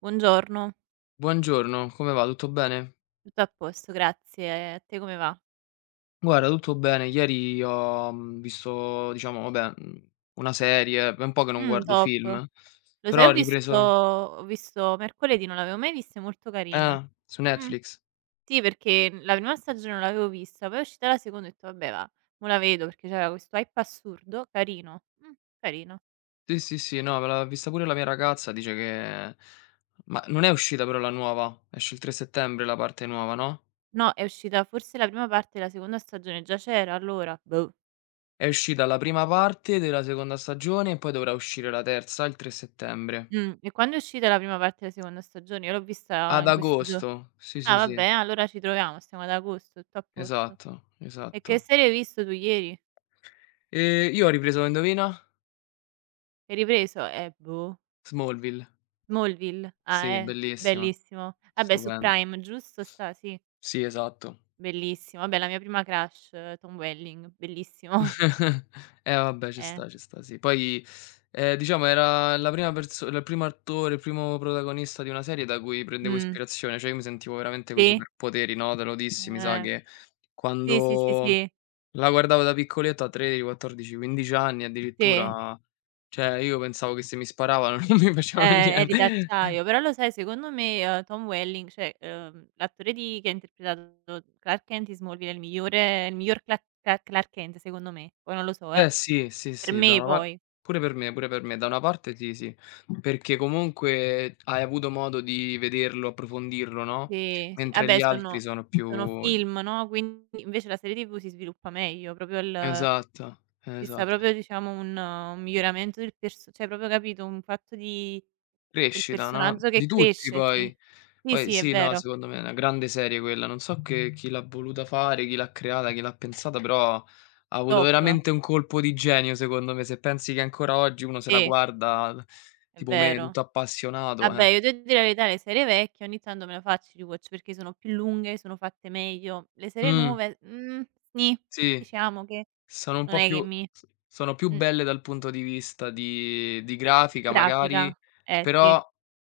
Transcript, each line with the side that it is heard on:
right: Buongiorno,
left: Buongiorno, come va? Tutto bene?
right: tutto a posto, grazie. A te come va?
left: Guarda, tutto bene. Ieri ho visto, diciamo, vabbè, una serie, è un po' che non guardo
right: Top.
left: film,
right: Lo sai,
left: però ho
right: ho visto
left: ripreso
right: ho visto Mercoledì, non l'avevo mai vista, è molto carina.
left: su
right: Mh,
left: Netflix.
right: sì, perché la prima stagione non l'avevo vista, poi è uscita la seconda e ho detto: "Vabbè va, mo la vedo", perché c'era questo hype assurdo, carino. Carino.
left: Sì, sì, sì, no, me l'aveva vista pure la mia ragazza, dice che ma non è uscita però la nuova, esce il 3 settembre la parte nuova, no?
right: No, è uscita forse la prima parte della seconda stagione, già c'era allora? Boh.
left: È uscita la prima parte della seconda stagione e poi dovrà uscire la terza il 3 settembre.
right: E quando è uscita la prima parte della seconda stagione? Io l'ho vista
left: Ad
right: in questi gio
left: agosto, sì,
right: ah,
left: sì,
right: vabbè,
left: sì,
right: allora ci troviamo, stiamo ad agosto, tutto a posto.
left: esatto,
right: E che
left: esatto.
right: serie hai visto tu ieri?
left: E io ho ripreso, indovina?
right: Hai ripreso? Boh.
left: Smallville,
right: Smallville? Ah,
left: sì, bellissima,
right: bellissimo. Vabbè, su
left: stupenda.
right: Prime, giusto sta? Sì,
left: Sì, esatto.
right: bellissimo. Vabbè, la mia prima crush, Tom Welling, bellissimo.
left: Vabbè,
right: Eh,
left: ci sta, sì. Poi, diciamo era la prima perso il primo attore, il primo protagonista di una serie da cui prendevo
right: mh,
left: ispirazione, cioè io mi sentivo veramente coi
right: sì,
left: superpoteri, no, te lo dissi, mi sa
right: eh,
left: che
right: sì, sì, sì,
left: quando
right: sì,
left: la guardavo da piccoletto, a 13, 14, 15 anni
right: sì,
left: addirittura, cioè io pensavo che se mi sparavano non mi facevano
right: eri
left: niente.
right: d'acciaio. Però lo sai, secondo me, Tom Welling, cioè, l'attore di che ha interpretato Clark Kent in Smallville è il miglior Clark Kent secondo me, poi non lo so, eh.
left: Beh, sì, sì,
right: Per
left: sì, da
right: me
left: una par
right: poi.
left: pure per me, pure per me. Da una parte sì, sì, perché comunque hai avuto modo di vederlo, approfondirlo, no,
right: Sì, sì. Ah
left: mentre
right: beh,
left: gli altri
right: sono
left: sono
right: sono
left: più,
right: film, no, quindi invece la serie TV si sviluppa meglio, proprio il
left: esatto,
right: ci sta
left: esatto.
right: proprio, diciamo, un miglioramento del perso cioè proprio, capito, un fatto di del
left: Crescita, no,
right: personaggio che
left: di tutti
right: cresce, sì.
left: poi.
right: Sì,
left: Poi
right: sì, è
left: sì, no,
right: vero.
left: secondo me è una grande serie quella. Non so che chi l'ha voluta fare, chi l'ha creata, chi l'ha pensata, però ha avuto
right: Top.
left: veramente un colpo di genio secondo me. Se pensi che ancora oggi uno se la
right: Sì,
left: guarda
right: è
left: tipo me,
right: vero.
left: tutto appassionato, eh.
right: Vabbè, io devo dire la verità, le serie vecchie ogni tanto me la faccio il rewatch perché sono più lunghe, sono fatte meglio. Le serie
left: Mh.
right: nuove, nì,
left: Sì,
right: diciamo che
left: sono un
right: non
left: po'
right: è che
left: più
right: mi
left: s sono più
right: mh,
left: belle dal punto di vista di grafica magari,
right: grafica. Eh sì,
left: però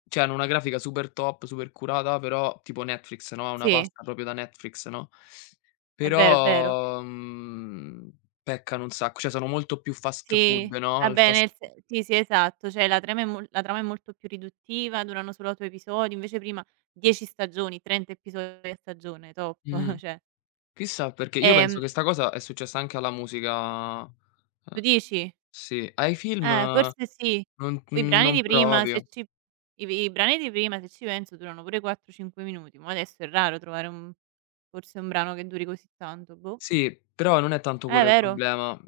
left: cioè hanno una grafica super top, super curata, però tipo Netflix, no, una
right: sì,
left: pasta proprio da Netflix, no,
right: è vero, è vero.
left: però, peccano un sacco, cioè sono molto più fast food,
right: Sì,
left: no, al
right: vabbè
left: fast
right: nel se sì, sì, esatto, cioè la trama è molto più riduttiva, durano solo 8 episodi, invece prima 10 stagioni, 30 episodi a stagione, top,
left: mh,
right: cioè.
left: chissà perché. Io penso
right: Ehm,
left: che sta cosa è successa anche alla musica,
right: tu dici?
left: sì. Ai film
right: Forse sì.
left: non
right: Poi
left: non proprio.
right: i brani di prima se ci penso durano pure 4, 5 minuti, mo' adesso è raro trovare un forse un brano che duri così tanto, boh.
left: Sì,
right: Ah.
left: però non è tanto
right: È
left: quello il
right: vero?
left: problema.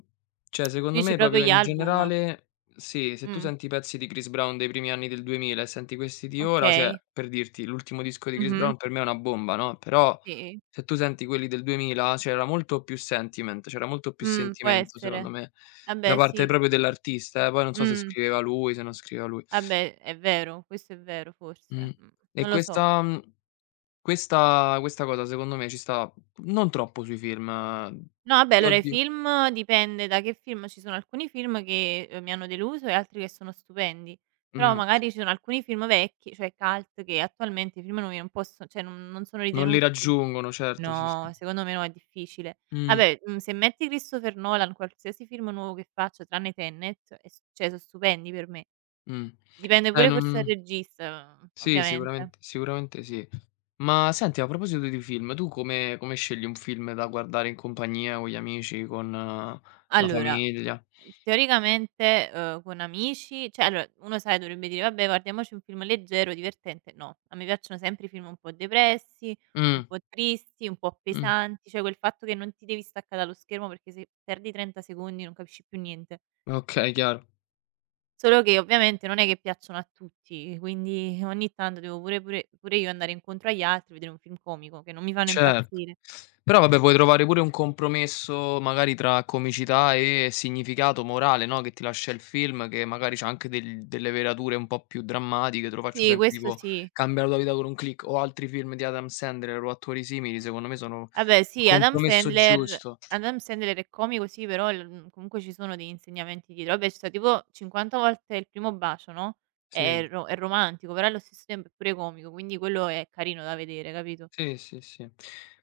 left: Cioè,
right: Tu
left: secondo
right: dici
left: me
right: proprio
left: proprio
right: gli
left: in
right: album?
left: generale sì, se tu
right: Mh,
left: senti i pezzi di Chris Brown dei primi anni del 2000 e senti questi di ora, cioè
right: okay.
left: per dirti, l'ultimo disco di Chris
right: Mh-mh,
left: Brown per me è una bomba, no, però
right: sì.
left: se tu senti quelli del 2000 c'era molto più
right: Può
left: sentimento secondo
right: essere.
left: me,
right: Ah
left: da
right: beh
left: parte
right: sì,
left: proprio dell'artista, poi non so se
right: mh,
left: scriveva lui, se non scriveva lui.
right: ah beh è vero, questo è vero forse,
left: Mh. E
right: non lo so.
left: questa mhmm, questa questa cosa secondo me ci sta non troppo sui film,
right: No, vabbè,
left: che
right: allora i
left: oddio
right: film dipende da che film, ci sono alcuni film che, mi hanno deluso e altri che sono stupendi, però
left: mh.
right: magari ci sono alcuni film vecchi, cioè cult, che attualmente i film nuovi non posso cioè non sono
left: Non li
right: ritenuti più,
left: raggiungono, certo, sì, sì.
right: no, secondo me no, è difficile.
left: Mh,
right: Vabbè, se metti Christopher Nolan, qualsiasi film nuovo che faccia tranne Tenet è s cioè so' stupendi per me.
left: mh.
right: Dipende pure forse
left: Non
right: dal regista,
left: sì,
right: ovviamente.
left: sicuramente sì. Ma senti, a proposito di film, tu come scegli un film da guardare in compagnia, con gli amici, con la
right: Allora,
left: famiglia?
right: teoricamente, con amici cioè allora uno, sai, dovrebbe dire: "Vabbè guardiamoci un film leggero, divertente." No, a me piacciono sempre i film un po' depressi, un
left: Mh,
right: po' tristi, un po'
left: mh.
right: pesanti, cioè quel fatto che non ti devi staccare dallo schermo perché se perdi 30 secondi non capisci più niente.
left: Okay, chiaro.
right: Solo che ovviamente non è che piacciono a tutti, quindi ogni tanto devo pure io andare incontro agli altri, vedere un film comico che non mi fanno
left: Certo.
right: impazzire.
left: Però vabbè puoi trovare pure un compromesso magari tra comicità e significato morale, no, che ti lascia il film, che magari c'ha anche delle velature un po' più drammatiche. Te lo faccio
right: Sì,
left: esempio
right: questo
left: tipo
right: sì.
left: "Cambia la tua vita con un click" o altri film di Adam Sandler o attori simili, secondo me sono
right: Vabbè
left: il
right: sì, Adam
left: compromesso
right: Sandler
left: giusto.
right: Adam Sandler è comico sì, però comunque ci sono degli insegnamenti dietro. Vabbè, ci sta tipo 50 volte il primo bacio, no,
left: Sì.
right: è romantico, però allo stesso tempo è pure comico, quindi quello è carino da vedere, capito?
left: Sì, sì, sì.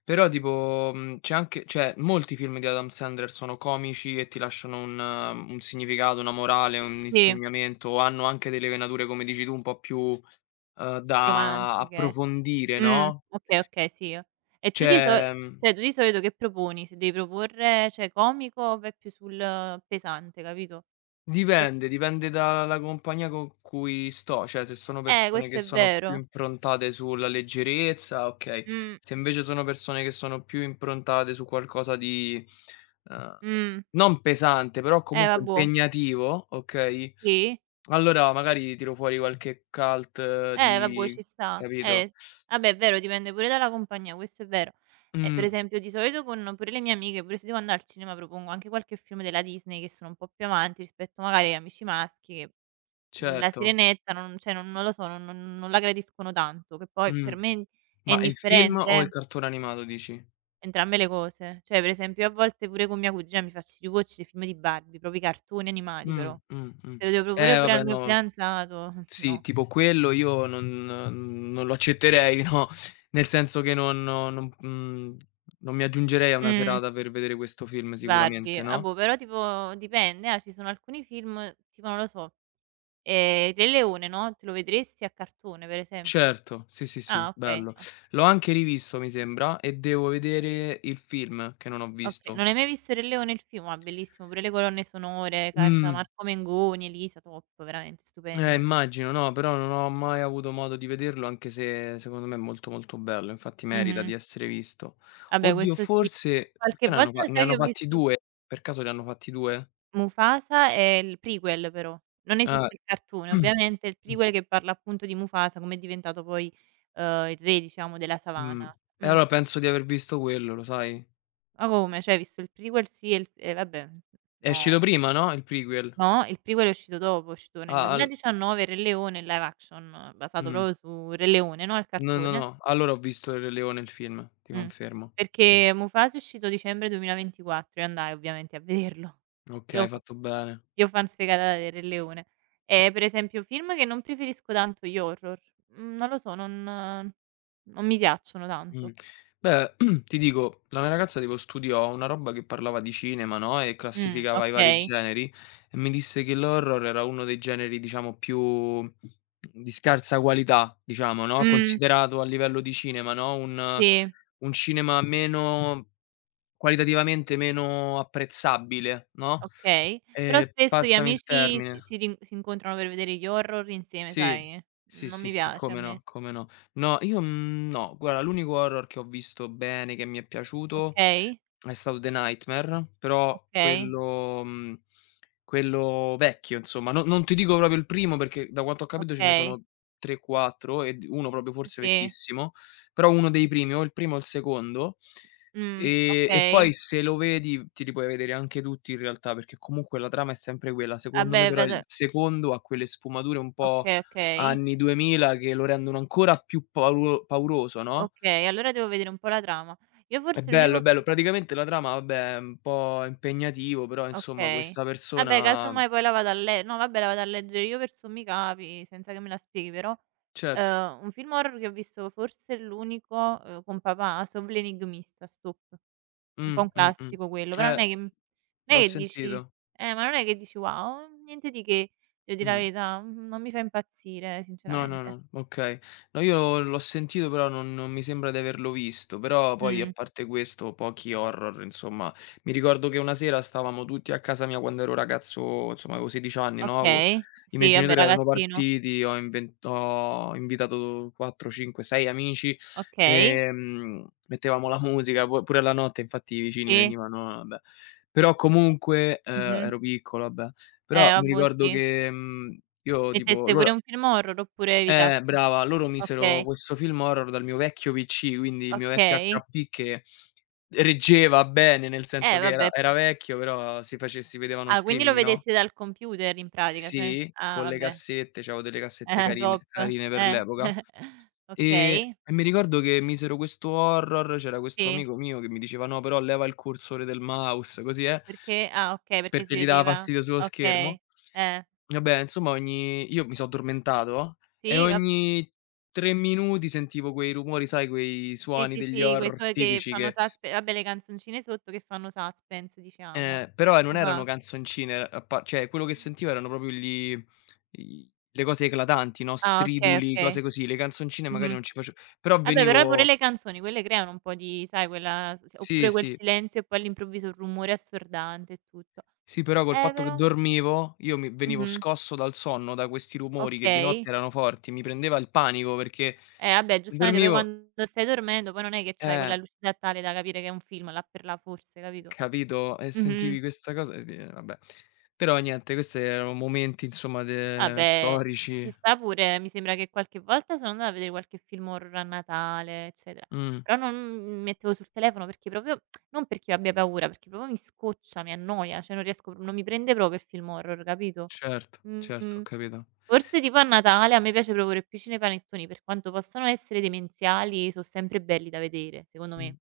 left: Però tipo, c'è anche, cioè molti film di Adam Sandler sono comici e ti lasciano un significato, una morale, un
right: Sì,
left: insegnamento, o hanno anche delle venature, come dici tu, un po' più, da
right: romantiche.
left: approfondire, no,
right: Okay, okay, sì, eh. E tu di so
left: c'è, mhmm
right: cioè tu di solito che proponi? Se devi proporre, cioè comico o vai più sul pesante, capito? Che
left: Dipende, dipende dalla compagnia con cui sto, cioè se sono persone
right: questo
left: che
right: è
left: sono più
right: vero.
left: improntate sulla leggerezza, okay,
right: Mh,
left: se invece sono persone che sono più improntate su qualcosa di, uhm,
right: mh.
left: non pesante, però comunque
right: Vabbò.
left: impegnativo, okay,
right: Sì?
left: allora magari tiro fuori qualche cult,
right: Vabbè ci
left: di
right: sta.
left: capito?
right: Vabbè, è vero, dipende pure dalla compagnia, questo è vero. Per
left: Mh,
right: esempio di solito con pure le mie amiche, pure se devo andare al cinema, propongo anche qualche film della Disney che sono un po' più avanti rispetto magari a amici maschi che, La
left: certo.
right: Sirenetta non, cioè non lo so, non la gradiscono tanto, che poi per
left: Mh.
right: me è
left: Ma il film
right: indifferente,
left: o il cartone animato, dici?
right: entrambe le cose. Cioè per esempio io a volte pure con mia cugina mi faccio i rewatch dei film di Barbie, proprio i cartoni animati
left: Mh,
right: però.
left: mh, mh.
right: Se lo devo proporre
left: Eh,
right: pure al
left: vabbè,
right: mio
left: no.
right: fidanzato,
left: Sì,
right: no.
left: tipo quello io non lo accetterei, no, nel senso che non no, non mi aggiungerei a una
right: Mh.
left: serata per vedere questo film sicuramente,
right: Barbie. Ah,
left: no?
right: boh, però tipo dipende, ci sono alcuni film, tipo non lo so, Re Leone, no, te lo vedresti a cartone per esempio?
left: Certo, sì, sì, sì,
right: Ah, okay,
left: bello.
right: o
left: L'ho anche rivisto, mi sembra, e devo vedere il film che non ho
right: okay.
left: visto.
right: Non hai mai visto Re Leone il film? Ah, bellissimo, pure le colonne sonore, canta
left: Mh,
right: Marco Mengoni, Elisa, top, veramente
left: eh,
right: stupendo.
left: immagino, no, però non ho mai avuto modo di vederlo, anche se secondo me è molto, molto bello, infatti merita
right: Mh-mh.
left: di essere visto.
right: Vabbè,
left: Oddio,
right: questo sì.
left: forse
right: Qualche
left: perché
right: volta lo
left: ne
right: sai che
left: hanno
right: ho
left: fatti
right: visto
left: 2? Per caso ne hanno fatti 2?
right: Mufasa e il prequel però. Non
left: Ah.
right: esiste il cartone
left: Mh,
right: ovviamente, è il
left: mh,
right: prequel che parla appunto di Mufasa, come è diventato poi, il re, diciamo, della
left: mh.
right: savana.
left: E
right: Mh.
left: allora penso di aver visto quello, lo sai?
right: Ma come? Cioè hai visto il prequel sì e il s e vabbè,
left: È uscito
right: no.
left: prima, no, il prequel?
right: No, il prequel è uscito dopo, è uscito nel
left: Ah, al
right: 2019 Il Re Leone, il live action basato
left: mh.
right: proprio su Re Leone, no, il
left: No, no,
right: cartone.
left: no, allora ho visto Il Re Leone il film, ti
right: Mh.
left: confermo. Sì, sì.
right: Perché Mufasa è uscito dicembre 2024, io andai ovviamente a vederlo.
left: Okay,
right: Io
left: hai
right: fa
left: fatto bene.
right: io fan sfegatata del Re Leone. E per esempio film che non preferisco tanto gli horror. Non lo so, non mi piacciono tanto.
left: Mh. Beh, ti dico, la mia ragazza tipo studiò una roba che parlava di cinema, no, e classificava i vari
right: Okay.
left: generi, e mi disse che l'horror era uno dei generi, diciamo, più di scarsa qualità, diciamo, no,
right: Mh,
left: considerato a livello di cinema, no, un
right: sì.
left: un cinema meno, qualitativamente meno apprezzabile, no,
right: Okay, però spesso gli
left: passami il
right: amici si
left: termine.
right: si rin si incontrano per vedere gli horror insieme,
left: Sì,
right: sai?
left: sì,
right: Non
left: sì,
right: mi
left: sì,
right: piace a
left: come
right: me.
left: no, come no. No, io, no, guarda, l'unico horror che ho visto bene, che mi è piaciuto,
right: Okay,
left: è stato The Nightmare, però
right: okay,
left: quello vecchio, insomma, no, non ti dico proprio il primo, perché da quanto ho capito ce ne
right: okay,
left: sono 3, 4, e d uno proprio forse
right: sì,
left: vecchissimo, però uno dei primi, o il primo o il secondo,
right: mh,
left: e poi
right: okay.
left: se lo vedi te li puoi vedere anche tutti in realtà, perché comunque la trama è sempre quella. Secondo me
right: Vabbè
left: però
right: vedo
left: il secondo ha quelle sfumature un po'
right: okay, okay,
left: anni 2000 che lo rendono ancora più paulo pauroso, no,
right: okay, allora devo vedere un po' la trama. Io
left: è
right: forse
left: bello, è
right: l'unico fi
left: bello. Praticamente la trama, vabbè, è un po' impegnativo, però insomma
right: okay.
left: questa
right: Vabbè
left: persona,
right: casomai poi la vado a le no vabbè la vado a leggere io per sommi capi, senza che me la spieghi però,
left: certo.
right: un film horror che ho visto forse l'unico, con papà, Solo l'enigmista, stop. È un po'
left: Mh,
right: un
left: mh, mh.
right: classico quello, però non
left: Eh,
right: è che non è
left: l'ho
right: che dici
left: sentito.
right: ma non è che dici: "Wow, niente di che." Devo dire la
left: Mh.
right: verità, non mi fa impazzire
left: No, no,
right: sinceramente.
left: no, okay. No, io l'ho sentito, però non mi sembra di averlo visto, però poi a
right: Mh,
left: parte questo pochi horror, insomma. Mi ricordo che una sera stavamo tutti a casa mia quando ero ragazzo, insomma avevo 16 anni, no, avevo
right: okay.
left: i miei
right: Sì, vabbè,
left: genitori erano
right: ragazzino.
left: partiti, ho invitato 4, 5, 6 amici,
right: Okay,
left: mettevamo la musica pu pure alla notte, infatti i vicini
right: sì.
left: venivano, vabbè. Però comunque,
right: Mh-mh.
left: ero piccolo, vabbè. Però mi
right: Vabbè
left: ricordo
right: sì.
left: che, mhmm, io tipo
right: Metteste pure
left: loro
right: un film horror oppure evitasti?
left: brava, loro misero
right: Okay,
left: questo film horror dal mio vecchio PC, quindi il mio vecchio
right: okay.
left: HP, che reggeva bene, nel senso che
right: Vabbè.
left: era vecchio, però si vedevano in
right: Ah, quindi lo
left: streaming, no,
right: vedeste dal computer in pratica, cioè
left: sì,
right: ah,
left: con le
right: vabbè.
left: cassette, c'avevo delle cassette
right: Top.
left: carine carine per
right: Eh.
left: l'epoca. Ehm,
right: Okay,
left: e mi ricordo che misero questo horror, c'era questo
right: sì.
left: amico mio che mi diceva: "No, però leva il cursore del mouse", così,
right: Perché? Ah, okay, perché si
left: perché gli dava
right: vedeva
left: fastidio sullo
right: okay.
left: schermo.
right: Eh,
left: Vabbè, insomma, ogni io mi so' addormentato, e
right: sì, vab
left: ogni 3 minuti sentivo quei rumori, sai, quei
right: sì,
left: suoni
right: sì,
left: degli
right: sì, quei
left: horror
right: suoi che
left: tipici,
right: fanno
left: che
right: suspe vabbè le canzoncine sotto che fanno suspense, diciamo.
left: però, non erano
right: Ah-ah.
left: canzoncine, era a pa cioè quello che sentivo erano proprio gli i le cose eclatanti, no,
right: Ah, okay,
left: striduli, cose
right: okay.
left: così. Le canzoncine magari
right: Mh-mh.
left: non ci face, però
right: Vabbè, però pure
left: venivo,
right: le canzoni quelle creano un po' di, sai, quella s
left: sì,
right: oppure quel
left: sì,
right: silenzio e poi all'improvviso il rumore assordante e tutto.
left: sì, però col fatto che
right: Però,
left: dormivo, io mi venivo
right: mh-mh,
left: scosso dal sonno da questi rumori che di
right: okay.
left: notte erano forti, mi prendeva il panico perché
right: Eh, vabbè, giustamente poi
left: dormivo,
right: quando stai dormendo poi non è che c'hai quella
left: eh.
right: lucidità tale da capire che è un film là per là forse, capito?
left: Capito? E
right: Mh-mh.
left: sentivi questa cosa, e di vabbè. Però niente, queste erano momenti, insomma, de
right: Vabbè, ci
left: storici.
right: sta pure, mi sembra che qualche volta sono andata a vedere qualche film horror a Natale, eccetera,
left: Mh,
right: però non mi mettevo sul telefono perché proprio non perché io abbia paura, perché proprio mi scoccia, mi annoia, cioè non riesco, non mi prende proprio il film horror, capito?
left: certo, certo, ho
right: Mhmm,
left: capito.
right: forse tipo a Natale a me piace proporre più cinepanettoni, per quanto possano essere demenziali, so' sempre belli da vedere, secondo
left: Mh.
right: me.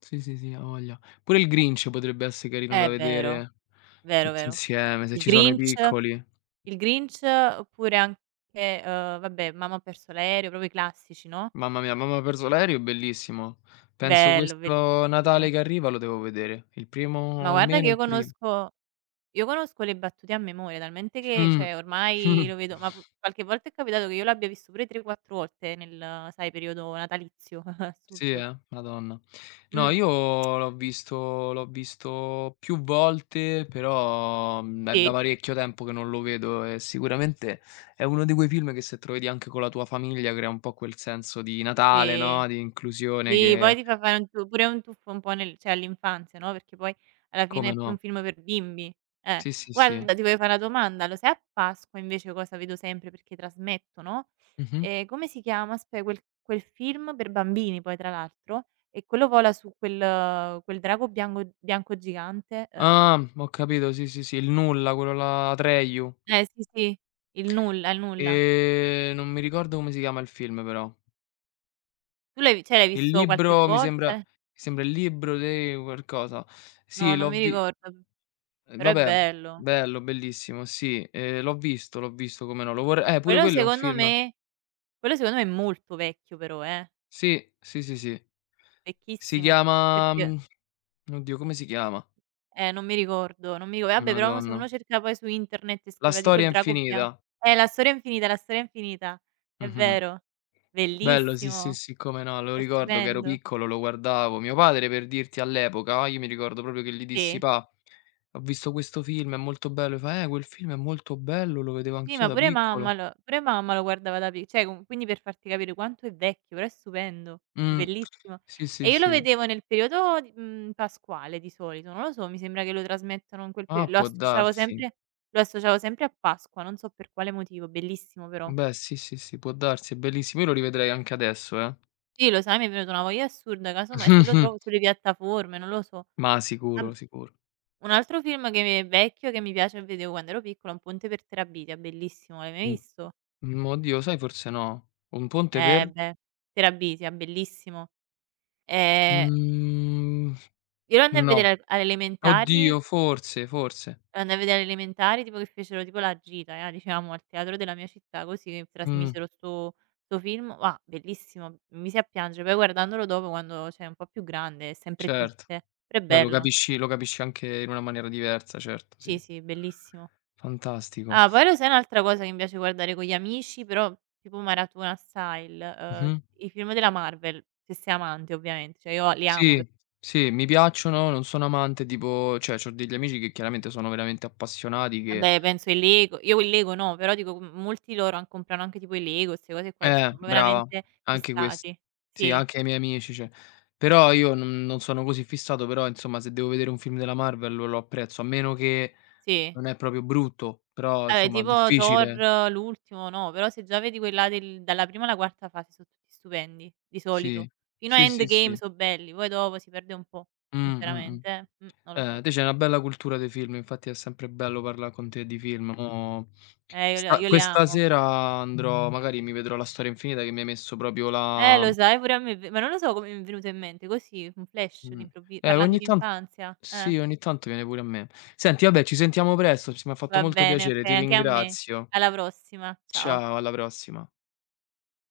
left: Sì, sì, sì, avoglia. Pure il Grinch potrebbe esse carino da
right: È vero,
left: vedere
right: vero,
left: tutti
right: vero.
left: insieme, se
right: Il
left: ci sono i
right: Grinch?
left: piccoli.
right: Il Grinch oppure anche, vabbè, Mamma ho perso l'aereo, proprio i classici, no,
left: Mamma mia, Mamma ho perso l'aereo è bellissimo. Penso
right: bello,
left: questo Natale
right: bellissimo.
left: che arriva lo devo vedere. Il
right: Ma
left: primo,
right: guarda che
left: almeno
right: io
left: il prim
right: conosco io conosco le battute a memoria, talmente che
left: mh.
right: cioè ormai lo vedo ma p qualche volta è capitato che io l'abbia visto pure 3, 4 volte nel, sai, periodo natalizio,
left: Sì,
right: assurdo.
left: eh? Madonna. No,
right: Mh,
left: io l'ho visto più volte, però, è da
right: sì,
left: parecchio tempo che non lo vedo, e sicuramente è uno di quei film che se te lo vedi anche con la tua famiglia crea un po' quel senso di Natale,
right: sì.
left: no, di inclusione,
right: Sì, poi
left: che
right: ti fa fare un tu pure un tuffo un po' nel cioè all'infanzia, no, perché poi alla fine
left: come
right: è più un
left: no.
right: film per bimbi. Eh.
left: Sì, sì, sì.
right: Guarda, ti volevo fare una domanda, lo sai a Pasqua invece cosa vedo sempre perché trasmettono?
left: Mh-mh.
right: Come si chiama? Aspe quel quel film per bambini poi tra l'altro, e quello vola su quel drago biango bianco gigante,
left: Ah, ho capito, sì, sì, sì, Il nulla, quello là Atreju.
right: eh sì, sì, il nulla, il nulla.
left: Non mi ricordo come si chiama il film, però.
right: Tu l'hai vi cioè l'hai
left: Il
right: visto qualche
left: libro, mi sembra mi
right: volta?
left: sembra Il libro dei qualcosa.
right: No,
left: Sì,
right: non
left: l'ho
right: mi
left: vi
right: ricordo, però è
left: Vabbè,
right: bello.
left: bello, bellissimo, sì, l'ho visto, come no, lo vorre pure
right: Quello
left: quello è un
right: secondo
left: film.
right: me Quello secondo me è molto vecchio però,
left: Sì, sì, sì, sì. Si
right: vecchissimo,
left: chiama,
right: perché
left: oddio, come si chiama?
right: non mi ricordo, non mi rico vabbè però se
left: Madonna.
right: uno cerca poi su internet e
left: La
right: scriveva tipo il
left: storia
right: drago bia
left: infinita.
right: La storia infinita, è
left: Mh-mh-mh.
right: vero.
left: Bello, sì, sì,
right: Bellissimo,
left: sì, come no, lo
right: è
left: ricordo che ero
right: stupendo.
left: piccolo, lo guardavo. Mio padre, per dirti, all'epoca, io mi ricordo proprio che gli dissi:
right: Sì.
left: "Pa, ho visto questo film, è molto bello." E fa: quel film è molto bello, lo vedevo
right: Sì,
left: anch'io
right: ma
left: da
right: pure mamma
left: piccolo."
right: lo pure mamma lo guardava da pic cioè com quindi per farti capire quanto è vecchio, però è stupendo, è
left: Mh.
right: bellissimo.
left: Sì,
right: E
left: sì,
right: io lo
left: sì.
right: vedevo nel periodo di pasquale di solito, non lo so, mi sembra che lo trasmettano in quel
left: Ah,
right: perio lo
left: può
right: associavo
left: darsi.
right: sempre lo associavo sempre a Pasqua, non so per quale motivo, bellissimo però.
left: Beh, sì, sì, sì, può darsi, è bellissimo. Io lo rivedrei anche adesso, eh.
right: Sì, lo sai, mi è venuta una voglia assurda, casomai se lo trovo sulle piattaforme, non lo so.
left: Ma
right: Ab
left: sicuro, sicuro.
right: un altro film che mi è vecchio che mi piace e vedevo quando ero piccola, Un ponte per Terabithia, bellissimo, l'hai mai
left: Un
right: visto?
left: oddio, sai, forse no. Un ponte per?
right: Eh beh, Terabithia, bellissimo. Ehm,
left: Mhmm,
right: io lo andai a
left: no.
right: vedere al alle elementari
left: Oddio, forse, forse.
right: lo andai a vedere alle elementari, tipo che fecero tipo la gita, diciamo, al teatro della mia città, così che
left: Mh,
right: trasmisero 'sto film, ah, bellissimo, mi misi a piangere, poi guardandolo dopo quando cioè un po' più grande è sempre
left: certo.
right: triste, però è
left: Beh, lo
right: bello.
left: capisci lo capisci anche in una maniera diversa, certo,
right: Sì,
left: sì.
right: sì, bellissimo.
left: Fantastico.
right: Ah, poi lo sai un'altra cosa che mi piace guardare con gli amici, però tipo maratona style, uhm,
left: Mh-mh.
right: i film della Marvel, se sei amante ovviamente, cioè io li amo per
left: Sì, sì, mi piacciono, non sono amante, tipo, cioè c'ho degli amici che chiaramente sono veramente appassionati che
right: vabbè penso i Lego io i Lego no, però dico m molti loro an comprano anche tipo i Lego, 'ste cose qua che sono
left: Brava.
right: veramente
left: Anche quest
right: fissati.
left: sì,
right: Sì,
left: anche ai miei amici, cioè. Però io non sono così fissato, però insomma se devo vedere un film della Marvel lo apprezzo, a meno che
right: sì.
left: non è proprio brutto, però
right: Vabbè
left: insomma
right: tipo Thor
left: difficile.
right: l'ultimo no, però se già vedi quella del dalla prima alla quarta fase so tutti stupendi, di solito.
left: Sì,
right: Fino a
left: sì, sì,
right: Endgame
left: sì.
right: so belli, poi dopo si perde un po'
left: Mh, mh, mh.
right: sinceramente, non lo so.
left: Te c'hai una bella cultura dei film, infatti è sempre bello parlà con te di film. Mo
right: Eh io li
left: sta
right: io li
left: questa
right: amo.
left: sera andrò, magari mi vedrò La storia infinita, che mi hai messo proprio la
right: Lo sai pure a me, v ma non lo so come mi è venuto in mente, così, un flash
left: Mh.
right: all'improvvi parlando
left: Ogni
right: di
left: tan
right: infanzia, eh.
left: sì, ogni tanto viene pure a me. Senti, vabbè, ci sentiamo presto, ci mi ha fatto
right: Va
left: molto
right: bene,
left: piacere,
right: okay,
left: ti
right: anche a me.
left: ringrazio.
right: Alla prossima, ciao.
left: Ciao, alla prossima.